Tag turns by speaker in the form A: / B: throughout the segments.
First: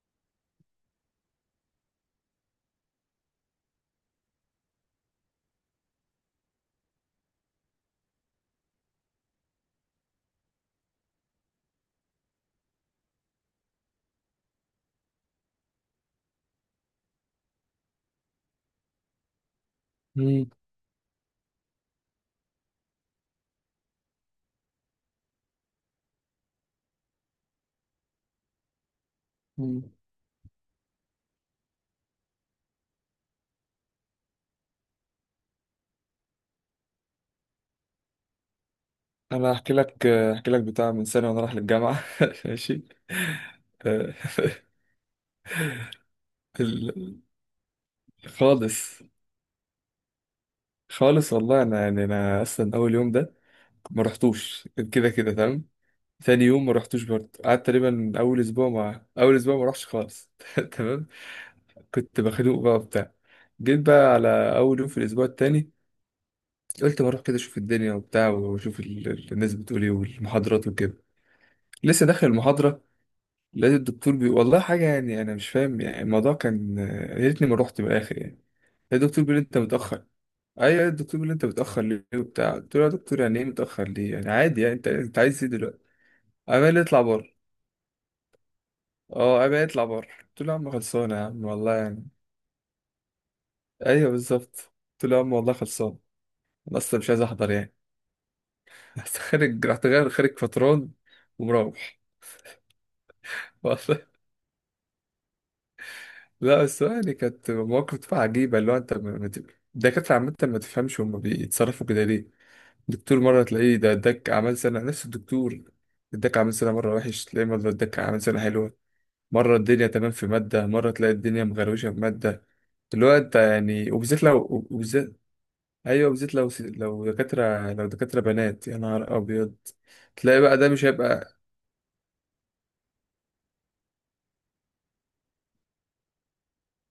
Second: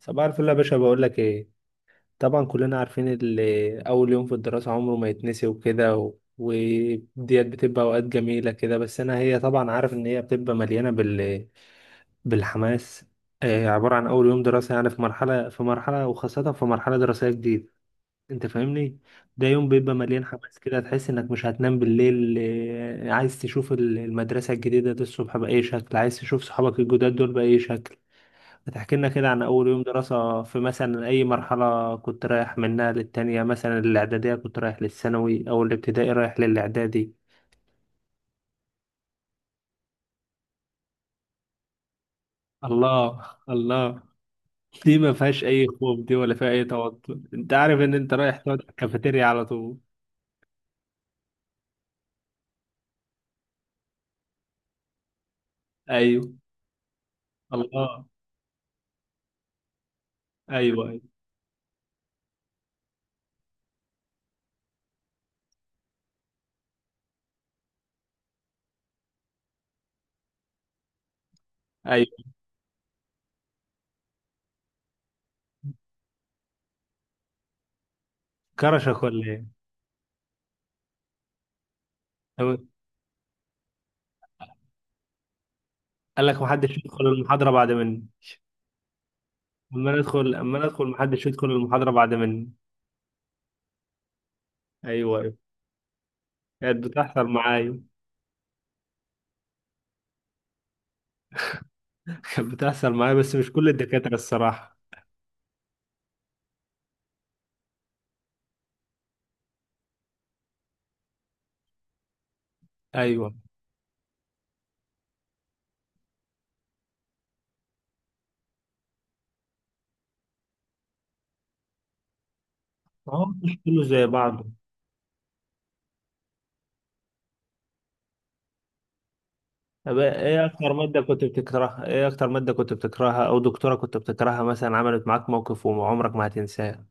A: صباح الفل يا باشا، بقول لك ايه؟ طبعا كلنا عارفين اللي اول يوم في الدراسة عمره ما يتنسي وكده وديت بتبقى اوقات جميلة كده. بس انا هي طبعا عارف ان هي بتبقى مليانة بالحماس. عبارة عن اول يوم دراسة، يعني في مرحلة، وخاصة في مرحلة دراسية جديدة. انت فاهمني؟ ده يوم بيبقى مليان
B: مم.
A: حماس كده، تحس انك مش هتنام بالليل. عايز تشوف المدرسة الجديدة دي الصبح بأي شكل، عايز تشوف صحابك الجداد دول بأي شكل. بتحكي لنا كده عن أول يوم
B: مم.
A: دراسة في مثلا أي مرحلة كنت رايح منها للتانية، مثلا الإعدادية كنت رايح للثانوي، أو الابتدائي رايح للإعدادي.
B: انا هحكي لك بتاع من سنه وانا رايح للجامعه. ماشي.
A: الله. الله.
B: آه،
A: دي ما فيهاش أي خوف، دي ولا فيها أي توتر.
B: ال-
A: أنت عارف إن أنت رايح تقعد في
B: خالص.
A: الكافيتيريا على طول.
B: خالص والله، انا اصلا اول يوم ده ما رحتوش، كده كده تمام.
A: أيوه.
B: ثاني يوم ما رحتوش برضه، قعدت
A: الله.
B: تقريبا اول اسبوع، ما رحتش خالص
A: أيوه، أيوه،
B: تمام. كنت بخنوق بقى وبتاع. جيت بقى على اول يوم في الاسبوع التاني. قلت ما اروح كده اشوف الدنيا وبتاع، واشوف الناس بتقول ايه، والمحاضرات وكده. لسه داخل
A: أيوه.
B: المحاضره، لقيت الدكتور والله حاجة، يعني أنا مش فاهم، يعني الموضوع كان يا ريتني ما رحت من الآخر يعني.
A: كرشك
B: لقيت
A: ولا
B: الدكتور بيقول لي
A: إيه؟
B: أنت متأخر. أيوة، الدكتور بيقول لي أنت متأخر ليه وبتاع،
A: طب،
B: قلت له يا دكتور يعني إيه متأخر ليه؟ يعني عادي، يعني أنت عايز إيه دلوقتي؟
A: قال لك
B: قام قال
A: محدش
B: لي اطلع
A: يدخل
B: بره.
A: المحاضرة بعد مني؟
B: أه، قام قال لي اطلع
A: أما
B: بره،
A: ندخل،
B: قلت له يا
A: أما
B: عم
A: ندخل
B: خلصانة، يا
A: محدش
B: عم
A: يدخل
B: والله
A: المحاضرة
B: يعني.
A: بعد مني.
B: أيوة بالظبط، قلت له
A: أيوه،
B: يا عم
A: أيوه.
B: والله خلصانة. أنا
A: كانت
B: أصلا مش عايز
A: بتحصل
B: أحضر يعني.
A: معايا.
B: بس خارج، رحت غير خارج فتران، ومروح.
A: كانت بتحصل معايا، بس مش كل الدكاترة الصراحة.
B: لا، بس هو يعني كانت مواقف عجيبة، اللي هو انت الدكاترة عامة ما تفهمش، هما بيتصرفوا كده ليه. الدكتور
A: أيوه.
B: مرة تلاقيه ده اداك أعمال سنة، نفس الدكتور اداك أعمال سنة مرة وحش، تلاقيه مرة اداك أعمال سنة حلوة. مرة الدنيا تمام في مادة، مرة تلاقي الدنيا مغروشة في مادة. اللي
A: ما
B: هو
A: هو
B: انت
A: مش كله
B: يعني،
A: زي
B: وبالذات
A: بعضه.
B: وبالذات أيوه بالذات، لو دكاترة لو دكاترة بنات، يا نهار أبيض.
A: طب
B: تلاقي
A: إيه
B: بقى ده
A: أكتر
B: مش
A: مادة كنت
B: هيبقى.
A: بتكرهها، إيه أكتر مادة كنت بتكرهها أو دكتورة كنت بتكرهها مثلا عملت معاك موقف وعمرك ما هتنساه؟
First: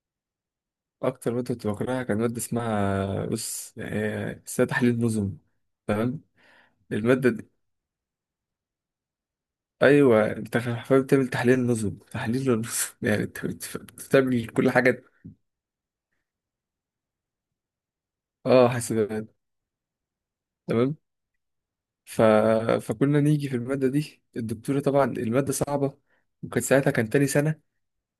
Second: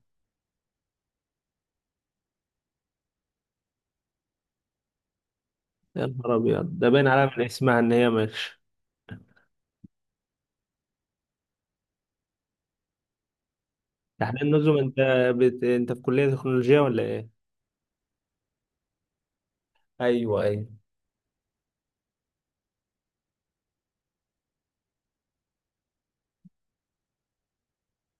B: أكتر مادة كنت بكرهها كان مادة اسمها بص، يعني اسمها تحليل نظم،
A: يا
B: تمام.
A: نهار أبيض، ده باين
B: المادة
A: عليها من
B: دي
A: اسمها إن هي مش.
B: ايوه، انت حرفيا بتعمل تحليل نظم، تحليل للنظم. يعني انت
A: تحليل
B: بتعمل كل
A: النظم، أنت
B: حاجه.
A: أنت في كلية تكنولوجيا ولا إيه؟
B: اه، حاسبات،
A: أيوه، أيوه.
B: تمام. ف... فكنا نيجي في الماده دي، الدكتوره، طبعا الماده صعبه، وكان ساعتها تاني سنه.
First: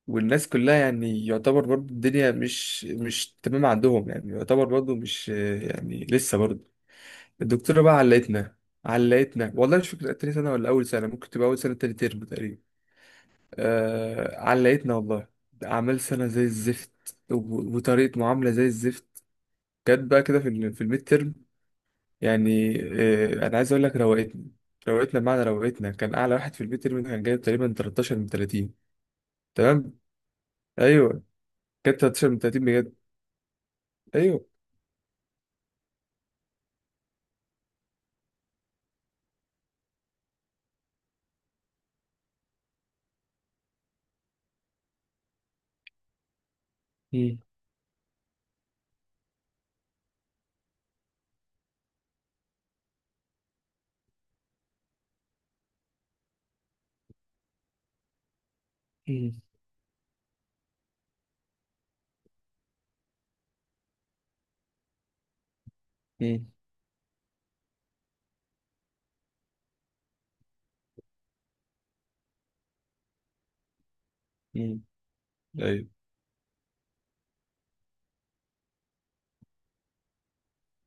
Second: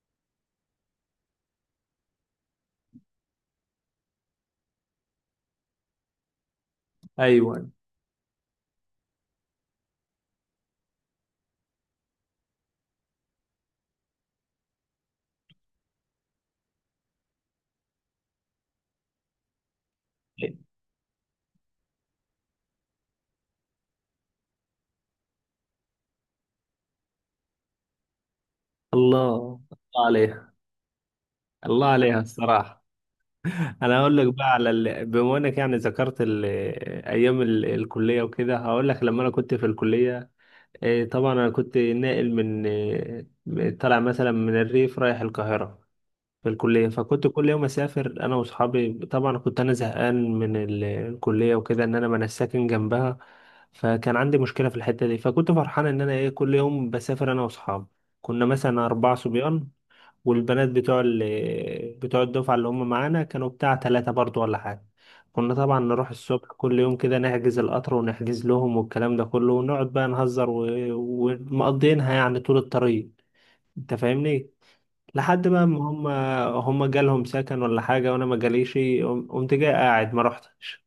B: والناس كلها يعني يعتبر برضو الدنيا مش تمام عندهم، يعني يعتبر برضو مش، يعني لسه برضو.
A: أيوه.
B: الدكتوره بقى علقتنا. علقتنا والله، مش فاكر تاني سنه ولا اول سنه، ممكن تبقى اول سنه تاني ترم تقريبا. آه، علقتنا والله. أعمال سنة زي الزفت، وطريقة معاملة زي الزفت. جت بقى كده في الميد ترم. يعني أنا عايز أقول لك روقتنا. روقتنا بمعنى روقتنا، كان أعلى واحد في الميد ترم كان جايب تقريبا 13 من 30.
A: الله.
B: تمام.
A: الله عليها.
B: أيوه،
A: الله
B: كان
A: عليها
B: 13 من 30
A: الصراحة.
B: بجد.
A: انا هقول لك
B: أيوه.
A: بقى بما انك يعني ذكرت ايام الكليه وكده، هقول لك لما انا كنت في الكليه. طبعا انا كنت ناقل من طالع مثلا من الريف رايح القاهره. في الكليه، فكنت
B: مم.
A: كل يوم اسافر انا واصحابي. طبعا كنت انا زهقان من الكليه وكده، ان انا ما انا ساكن جنبها. فكان عندي مشكله في الحته دي. فكنت فرحان ان انا ايه، كل يوم بسافر انا واصحابي. كنا مثلا اربعه
B: مم.
A: صبيان. والبنات بتوع بتوع الدفعة اللي هم معانا كانوا بتاع تلاتة برضو ولا حاجة. كنا طبعا نروح
B: مم.
A: الصبح كل يوم كده، نحجز القطر ونحجز لهم والكلام ده كله، ونقعد بقى نهزر ومقضينها يعني طول الطريق. انت فاهمني؟
B: مم.
A: لحد بقى ما
B: أيوه.
A: هم، هم جالهم سكن ولا حاجة، وانا ما جاليش. قمت جاي قاعد ما رحتش.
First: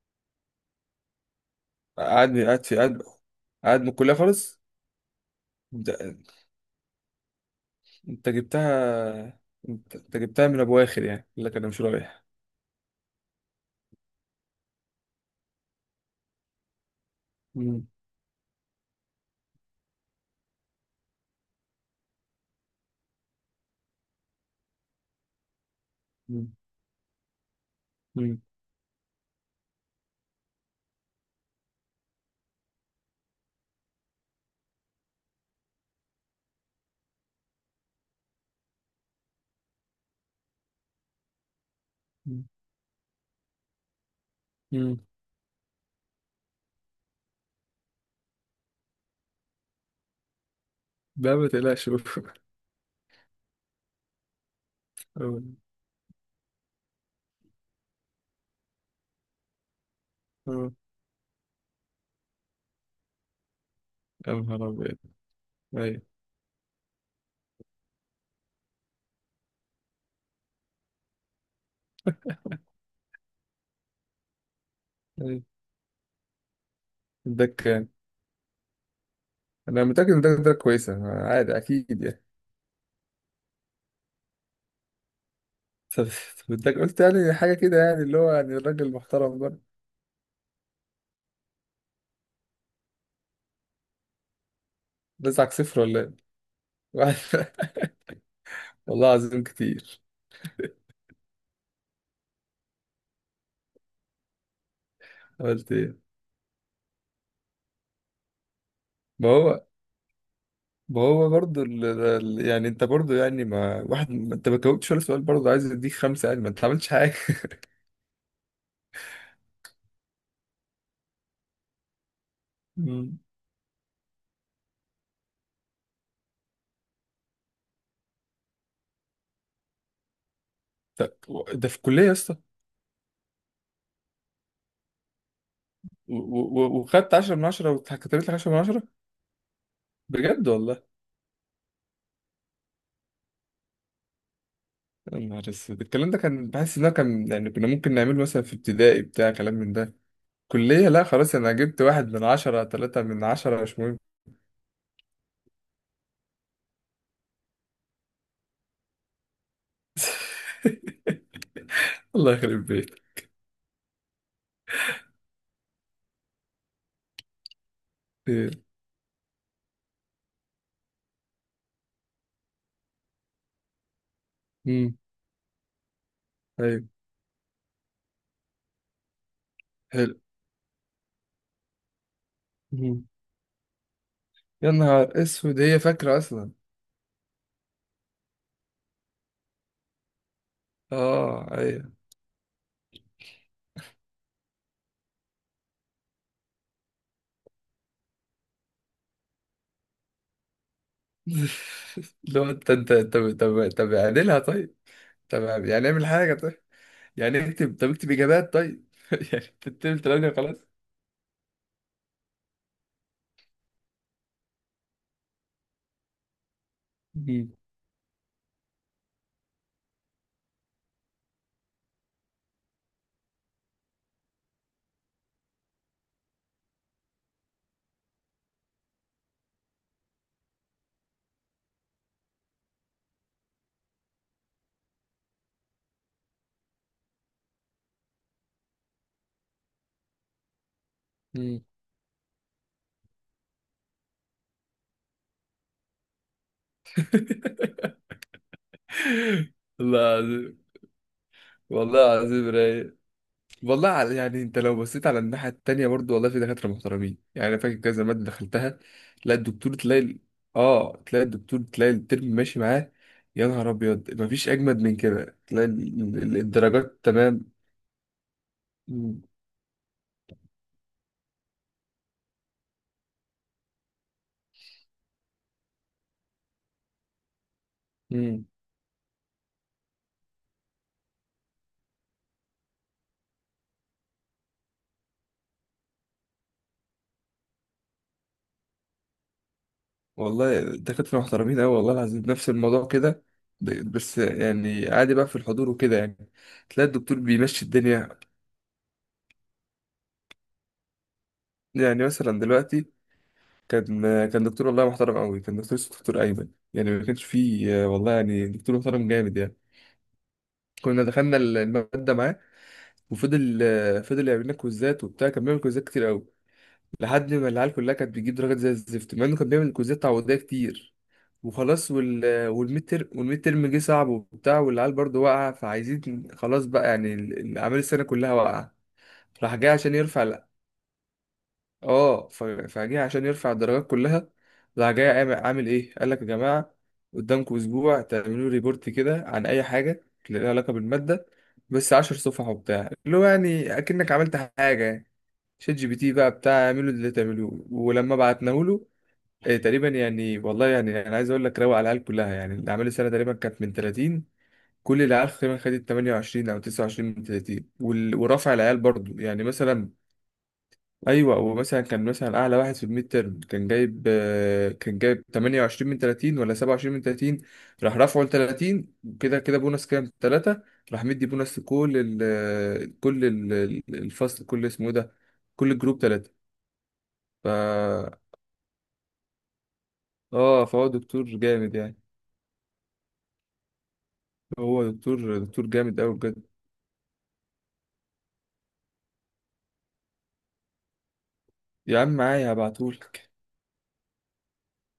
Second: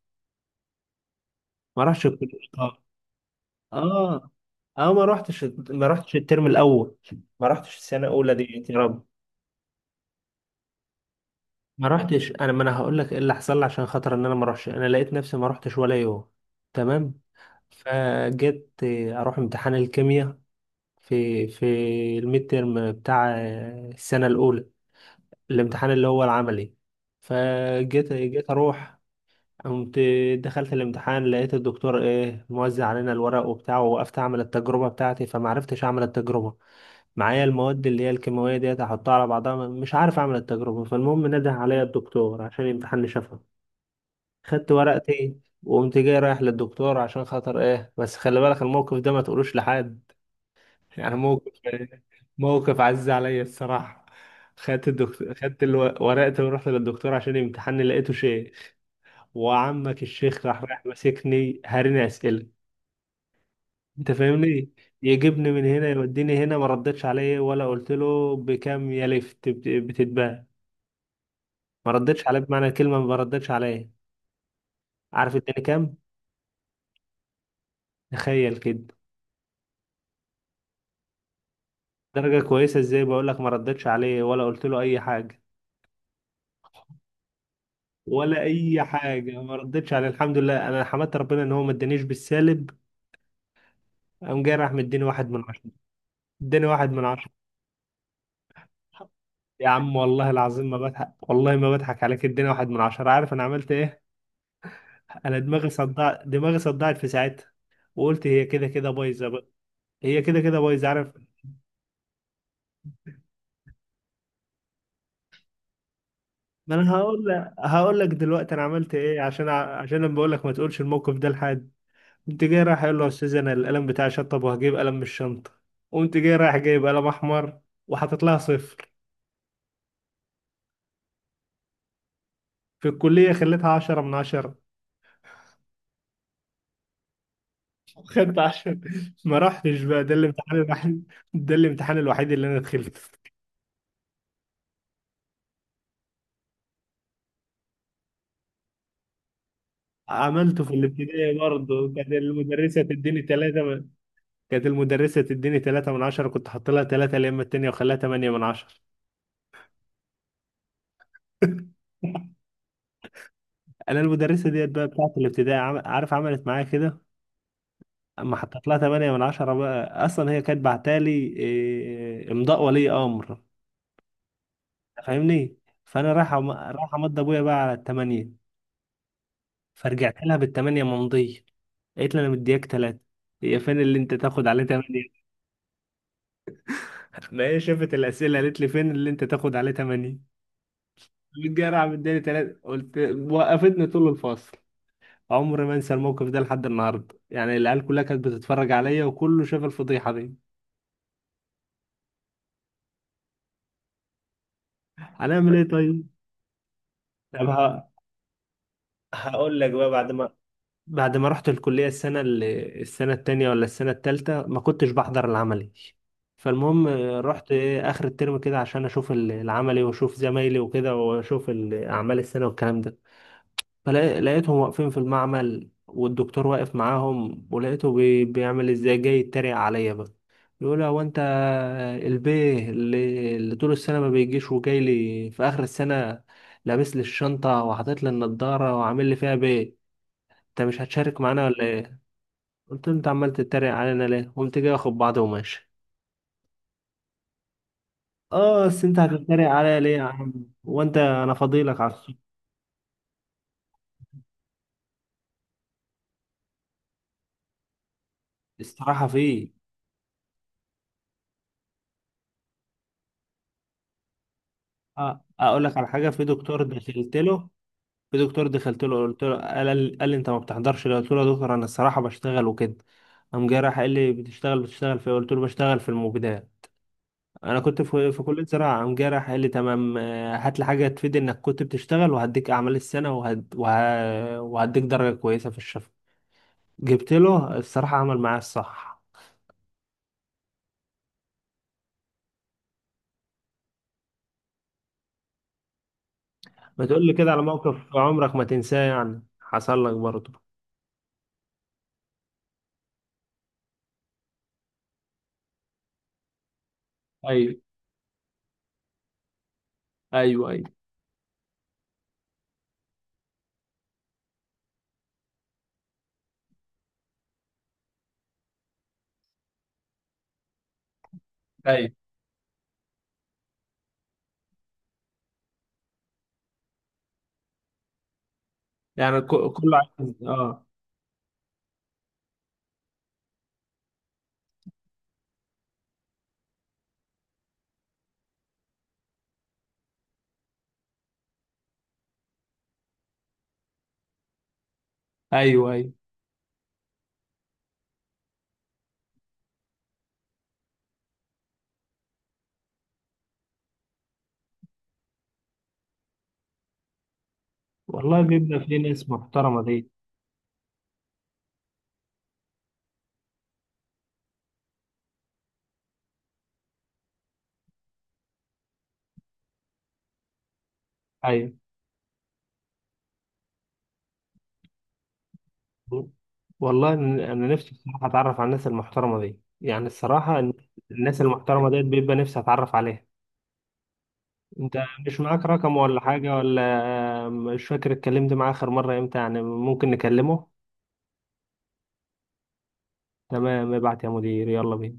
A: ما رحتش الكلية.
B: قعدني قعد في
A: اه.
B: قعد قعد من الكلية
A: اه.
B: خالص.
A: اه، ما رحتش. ما رحتش
B: ده-
A: الترم الاول. ما رحتش السنة
B: أنت
A: الاولى دي يا رب.
B: جبتها. أنت جبتها من أبو آخر، يعني يقول لك أنا مش
A: ما
B: رايح.
A: رحتش. انا ما انا هقول لك ايه اللي حصل لي عشان خاطر ان انا ما اروحش. انا لقيت نفسي ما رحتش ولا يوم. تمام.
B: مم.
A: فجيت اروح امتحان الكيمياء في الميد تيرم بتاع السنه الاولى، الامتحان اللي هو
B: مم.
A: العملي. جيت اروح، قمت دخلت الامتحان، لقيت الدكتور ايه موزع علينا الورق وبتاعه. ووقفت اعمل التجربه بتاعتي فما عرفتش اعمل التجربه. معايا المواد اللي هي الكيماويه ديت، احطها على بعضها مش عارف اعمل التجربه. فالمهم نده عليا الدكتور
B: مم.
A: عشان يمتحنني شفوي. خدت
B: مم.
A: ورقتي وقمت جاي رايح للدكتور عشان خاطر ايه، بس خلي بالك الموقف ده ما تقولوش لحد. يعني
B: لا ما
A: موقف،
B: تقلقش
A: موقف عز عليا الصراحة. خدت الدكتور، خدت ورقتي ورحت للدكتور عشان يمتحني، لقيته شيخ. وعمك الشيخ راح
B: أه.
A: رايح ماسكني، هاريني أسئلة. انت
B: يا نهار
A: فاهمني؟
B: أبيض.
A: يجيبني من هنا
B: أيوة،
A: يوديني هنا، ما ردتش عليه ولا قلت له بكام يا لفت بتتباع. ما ردتش عليه بمعنى الكلمة ما ردتش عليه. عارف
B: أيوة.
A: اداني كام؟
B: الدك كان
A: تخيل كده.
B: أنا متأكد إن ده كويسة، عادي، أكيد يعني.
A: درجة كويسة ازاي، بقول لك ما ردتش عليه ولا قلت له اي حاجة.
B: طب طب، إداك قلت يعني حاجة كده، يعني اللي هو
A: ولا
B: يعني
A: اي
B: الراجل محترم
A: حاجة ما
B: برضه.
A: ردتش عليه. الحمد لله، انا حمدت ربنا ان هو ما ادانيش بالسالب. قام جاي راح مديني واحد من
B: رزعك
A: عشرة
B: صفر ولا إيه؟
A: اداني واحد من عشرة
B: واحد- والله العظيم
A: يا عم
B: كتير.
A: والله العظيم ما بضحك، والله ما بضحك عليك، اداني 1 من 10. عارف انا عملت ايه؟ انا دماغي
B: قلت إيه؟
A: صدعت، دماغي صدعت في ساعتها. وقلت هي كده كده بايظة
B: ما
A: بقى.
B: هو،
A: هي كده كده بايظة،
B: ما
A: عارف.
B: هو برضه يعني أنت برضه يعني، ما واحد ما أنت ما جاوبتش ولا سؤال، برضه عايز أديك خمسة يعني؟ ما أنت
A: ما
B: عملتش
A: انا
B: حاجة.
A: هقول لك، هقول لك دلوقتي انا عملت ايه عشان عشان انا بقول لك ما تقولش الموقف ده لحد. قمت جاي رايح اقول له يا
B: مم.
A: استاذ، انا القلم بتاعي شطب وهجيب قلم من الشنطه. قمت جاي رايح جايب قلم احمر، وحاطط لها صفر.
B: طب، ده في الكلية يا اسطى؟
A: في الكليه، خليتها 10 من 10.
B: وخدت 10 من 10، واتكتبت لك
A: خدت
B: 10 من
A: عشرة
B: 10
A: ما رحتش بقى، ده
B: بجد
A: الامتحان
B: والله؟
A: الوحيد، ده الامتحان الوحيد اللي انا دخلته.
B: يا نهار اسود، الكلام ده كان بحس ان هو كان، يعني كنا ممكن نعمله مثلا في ابتدائي، بتاع كلام من ده.
A: عملته في
B: كلية، لا خلاص.
A: الابتدائي
B: انا جبت
A: برضه.
B: واحد
A: كانت
B: من عشرة،
A: المدرسة
B: تلاتة
A: تديني
B: من عشرة،
A: ثلاثة
B: مش
A: من...
B: مهم.
A: كانت المدرسة تديني 3 من 10، كنت حاط لها ثلاثة يا اما التانية وخليها 8 من 10
B: الله يخرب بيتك.
A: أنا المدرسة ديت بقى بتاعت الابتدائي عارف عملت معايا كده، اما
B: خير.
A: حطيت لها 8 من 10 بقى، اصلا هي كانت بعتالي امضاء ولي امر.
B: امم
A: فاهمني. فانا رايح
B: ايوه،
A: رايح امضي ابويا بقى على الثمانية. فرجعت
B: حلو.
A: لها بالثمانية ممضية. قالت لي انا مدياك ثلاثة.
B: امم
A: هي فين اللي انت تاخد عليه
B: يا نهار
A: 8
B: اسود، هي فاكرة اصلا؟
A: ما هي شافت الاسئله، قالت لي فين اللي انت تاخد عليه 8.
B: اه
A: متجرع
B: ايوه.
A: مداني ثلاثة، قلت. وقفتني طول الفصل. عمري ما انسى الموقف ده لحد النهارده، يعني العيال كلها كانت بتتفرج عليا وكله شاف الفضيحه دي.
B: لو انت طب طب طب اعدلها طيب.
A: هنعمل ايه
B: طب يعني
A: طيب؟
B: اعمل حاجة طيب. يعني
A: طب
B: اكتب، طب اكتب اجابات طيب. يعني
A: هقول لك بقى
B: تكتب،
A: بعد
B: تلاقيني
A: ما،
B: خلاص.
A: بعد ما رحت الكلية السنة اللي السنة التانية ولا السنة التالتة، ما كنتش بحضر العملي. فالمهم رحت
B: امم
A: إيه آخر الترم كده عشان أشوف العملي وأشوف زمايلي وكده وأشوف أعمال السنة والكلام ده. فلقيتهم واقفين في المعمل والدكتور واقف معاهم، ولقيته بيعمل إزاي، جاي يتريق عليا بقى. يقول هو أنت البيه اللي طول السنة ما بيجيش وجاي لي في آخر السنة، لابس لي الشنطة وحاطط لي النضارة وعامل لي فيها بيه. انت مش هتشارك معانا
B: امم
A: ولا؟ قلت له انت عمال تتريق علينا ليه؟ قمت جاي واخد بعضه وماشي. اه بس انت هتتريق عليا ليه يا عم؟
B: الله.
A: وانت انا فاضيلك على
B: والله
A: الصبح؟
B: العظيم رايق. والله يعني انت لو بصيت على الناحية التانية برضو، والله في دكاترة محترمين. يعني انا فاكر كذا مادة دخلتها.
A: الصراحه،
B: تلاقي
A: في.
B: الدكتور تلاقي ال- اه، تلاقي الدكتور تلاقي الترم ماشي معاه. يا نهار ابيض، مفيش اجمد من
A: اه
B: كده،
A: اقول
B: تلاقي
A: لك على حاجه، في دكتور
B: الدرجات
A: دخلت له،
B: تمام.
A: في دكتور دخلت له قلت
B: مم.
A: له، قال لي انت ما بتحضرش ليه؟ قلت له يا دكتور انا الصراحه بشتغل وكده. قام جاي راح قال لي بتشتغل، بتشتغل في إيه؟ قلت له بشتغل في المبيدات. انا كنت في كليه
B: مم.
A: زراعه. قام جاي راح قال لي تمام، هات لي حاجه تفيد انك كنت بتشتغل، وهديك اعمال السنه وهديك درجه كويسه في الشفا. جبت له، الصراحة عمل معايا الصح.
B: والله دكاترة محترمين اوي والله العظيم، نفس الموضوع كده. بس يعني عادي بقى في الحضور وكده، يعني
A: ما
B: تلاقي
A: تقول لي
B: الدكتور
A: كده على
B: بيمشي
A: موقف
B: الدنيا.
A: عمرك ما تنساه يعني حصل لك برضه.
B: يعني مثلا دلوقتي، كان كان دكتور والله محترم قوي، كان دكتور اسمه دكتور ايمن. يعني ما كانش
A: ايوه،
B: فيه والله، يعني دكتور محترم جامد يعني.
A: ايوه. ايوه،
B: كنا دخلنا الماده معاه، وفضل يعمل لنا كويزات وبتاع، كان بيعمل كويزات كتير قوي، لحد ما العيال كلها كانت بتجيب درجات زي الزفت، مع انه كان بيعمل كويزات تعويضيه كتير. وخلاص،
A: ايوه.
B: والميد ترم جه صعب وبتاع، والعيال برضه واقعه، فعايزين خلاص بقى، يعني اعمال السنه كلها واقعه.
A: يعني
B: راح جاي
A: كله
B: عشان
A: عايز
B: يرفع
A: اه.
B: اه ف- فجه عشان يرفع الدرجات كلها. راح جاي عامل ايه، قال لك يا جماعه قدامكم اسبوع تعملوا ريبورت كده عن اي حاجه اللي لها علاقه بالماده، بس عشر صفح وبتاع، اللي هو يعني اكنك عملت حاجه يعني.
A: ايوه،
B: شات جي
A: ايوه.
B: بي تي بقى بتاع، اعملوا اللي تعملوه. ولما بعتناه له، إيه تقريبا يعني، والله يعني انا عايز اقول لك روق على العيال كلها. يعني الاعمال السنه تقريبا كانت من 30، كل العيال تقريبا خدت 28 او 29 من 30،
A: والله
B: ورفع
A: بيبقى
B: العيال
A: في ناس
B: برضو يعني
A: محترمة
B: مثلا.
A: دي.
B: ايوه، ومثلا كان مثلا اعلى واحد في الميد تيرم كان جايب 28 من 30 ولا 27 من 30، راح رافعه ل 30، وكده كده بونص كام 3. راح مدي
A: ايوه.
B: بونص لكل ال كل ال الفصل، كل اسمه إيه ده، كل الجروب 3.
A: والله إن-. انا
B: ف
A: نفسي الصراحة اتعرف على الناس المحترمة دي، يعني الصراحة إن-.
B: اه فهو
A: الناس
B: دكتور
A: المحترمة
B: جامد
A: ديت
B: يعني.
A: بيبقى نفسي اتعرف عليها. انت
B: هو
A: مش
B: دكتور
A: معاك
B: دكتور
A: رقم ولا
B: جامد قوي
A: حاجة
B: بجد.
A: ولا، مش فاكر اتكلمت معاه اخر مرة امتى؟ يعني ممكن نكلمه.
B: يا عم معايا هبعتهولك.
A: تمام، ابعت يا مدير، يلا بينا.